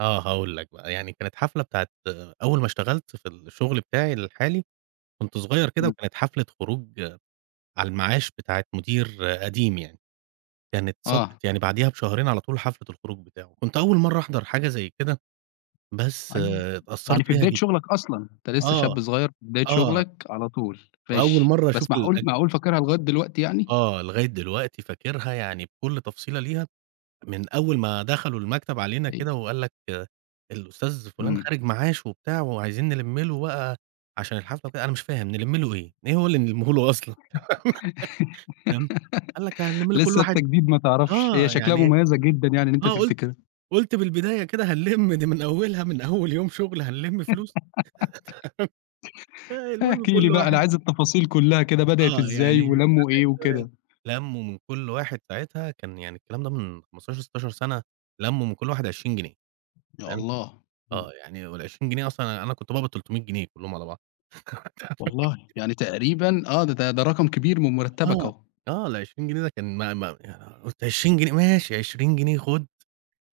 آه هاقول لك بقى، يعني كانت حفلة بتاعة أول ما اشتغَلت في الشغل بتاعي الحالي، كنت صغير كده امم. وكانت حفلة خروج على المعاش بتاعة مدير قديم يعني. كانت آه. صادفت يعني بعديها بشهرين على طول، حفلة الخروج بتاعه، كنت أول مرَّة أحضَر حاجة زي كده، بس قأي يعني اتأثَّرت في بيها بداية جدًا. شغلك أصلًا. أنت لسه آه، شاب صغير في بداية آه. شغلك على طول، وأول ماشي. مرة أشوف بس معقول الاج معقول فاكرها لغاية دلوقتي يعني؟ آه، لغاية دلوقتي فاكرها، يعني بكل تفصيلة ليها، من أول ما دخَلوا المكتب علينا أيوه. كده، وقال لك: "الأستاذ فلان امم. خارِج معاش وبتاع، وعايزين نلُمّ له بقى عشان الحفلة وكده." أنا مش فاهِم، نلمّ له إيه؟ إيه هو اللي نلمّهوله أصلًا؟ فاهم؟ قال لك: "هنلمّ له كل لسه أنتَ واحد" جديد ما تعرفش، هي آه شكلها يعني، مميزة جدًا يعني إن أنت فأنا قُلت تفتكرها. قُلت: "من البداية كده هنلمّ دي من أوَّلها، من أول يوم شغل هنلمّ فلوس؟" آآ، فالمهم احكِ لي كل بقى، أنا واحد عايز التفاصيل كلها كده، بدأت آه إزاي؟ يعني، ولمّوا إيه وكده؟ [unintelligible] لمّوا من كل واحد، ساعتها كان يعني، الكلام ده من 15، 16 سنة، لمّوا من كل واحد 20 جنيه، يا تمام؟ الله! امم. آه يعني، وال20 جنيه أصلًا، أنا أنا كنت باقبض 300 جنيه كلهم على بعض. والله؟! [unintelligible] يعني تقريبًا آه، د ده ده رقم كبير من مرتبك آه، أهو. آه، ال20 جنيه ده كان ما ما أنا قُلت 20 جنيه! ماشي 20 جنيه خد،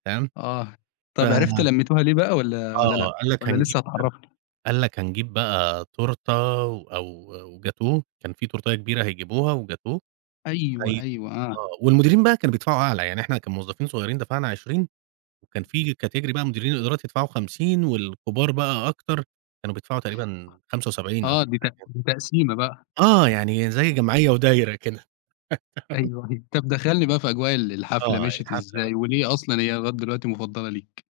تمام؟ آه، ف طَب عرفت لميتوها ليه بقى؟ والّا والّا آه، لأ؟ قال لك: والّا "هنجيب" لسه هتعرفني؟ قال لك: "هنجيب بقى تورتة و أو وجاتوه كان فيه تورتاية كبيرة هيجيبوها وجاتوه أيوه، وهي" أيوه، آه، آه. والمديرين بقى كانوا بيدفَعوا أعلى، يعني إحنا كموظَّفين صغيِّرين دفَعنا 20، وكان فيه category بقى مديرين الإدارات يدفَعوا 50 والكبار بقى أكتَر، كانوا بيدفَعوا تقريبًا 75 أو آه، حاجة دي زي تق كده. دي تقسيمة بقى. آه، يعني زي جمعية ودايرة كده. تمام. أيوه، دي طَب دخلني بقى في أجواء ال الحفلة، آه، مشيّت الحفلة بقى. إزاي؟ وليه أصلًا هي لغاية دلوقتي مفضلة ليك؟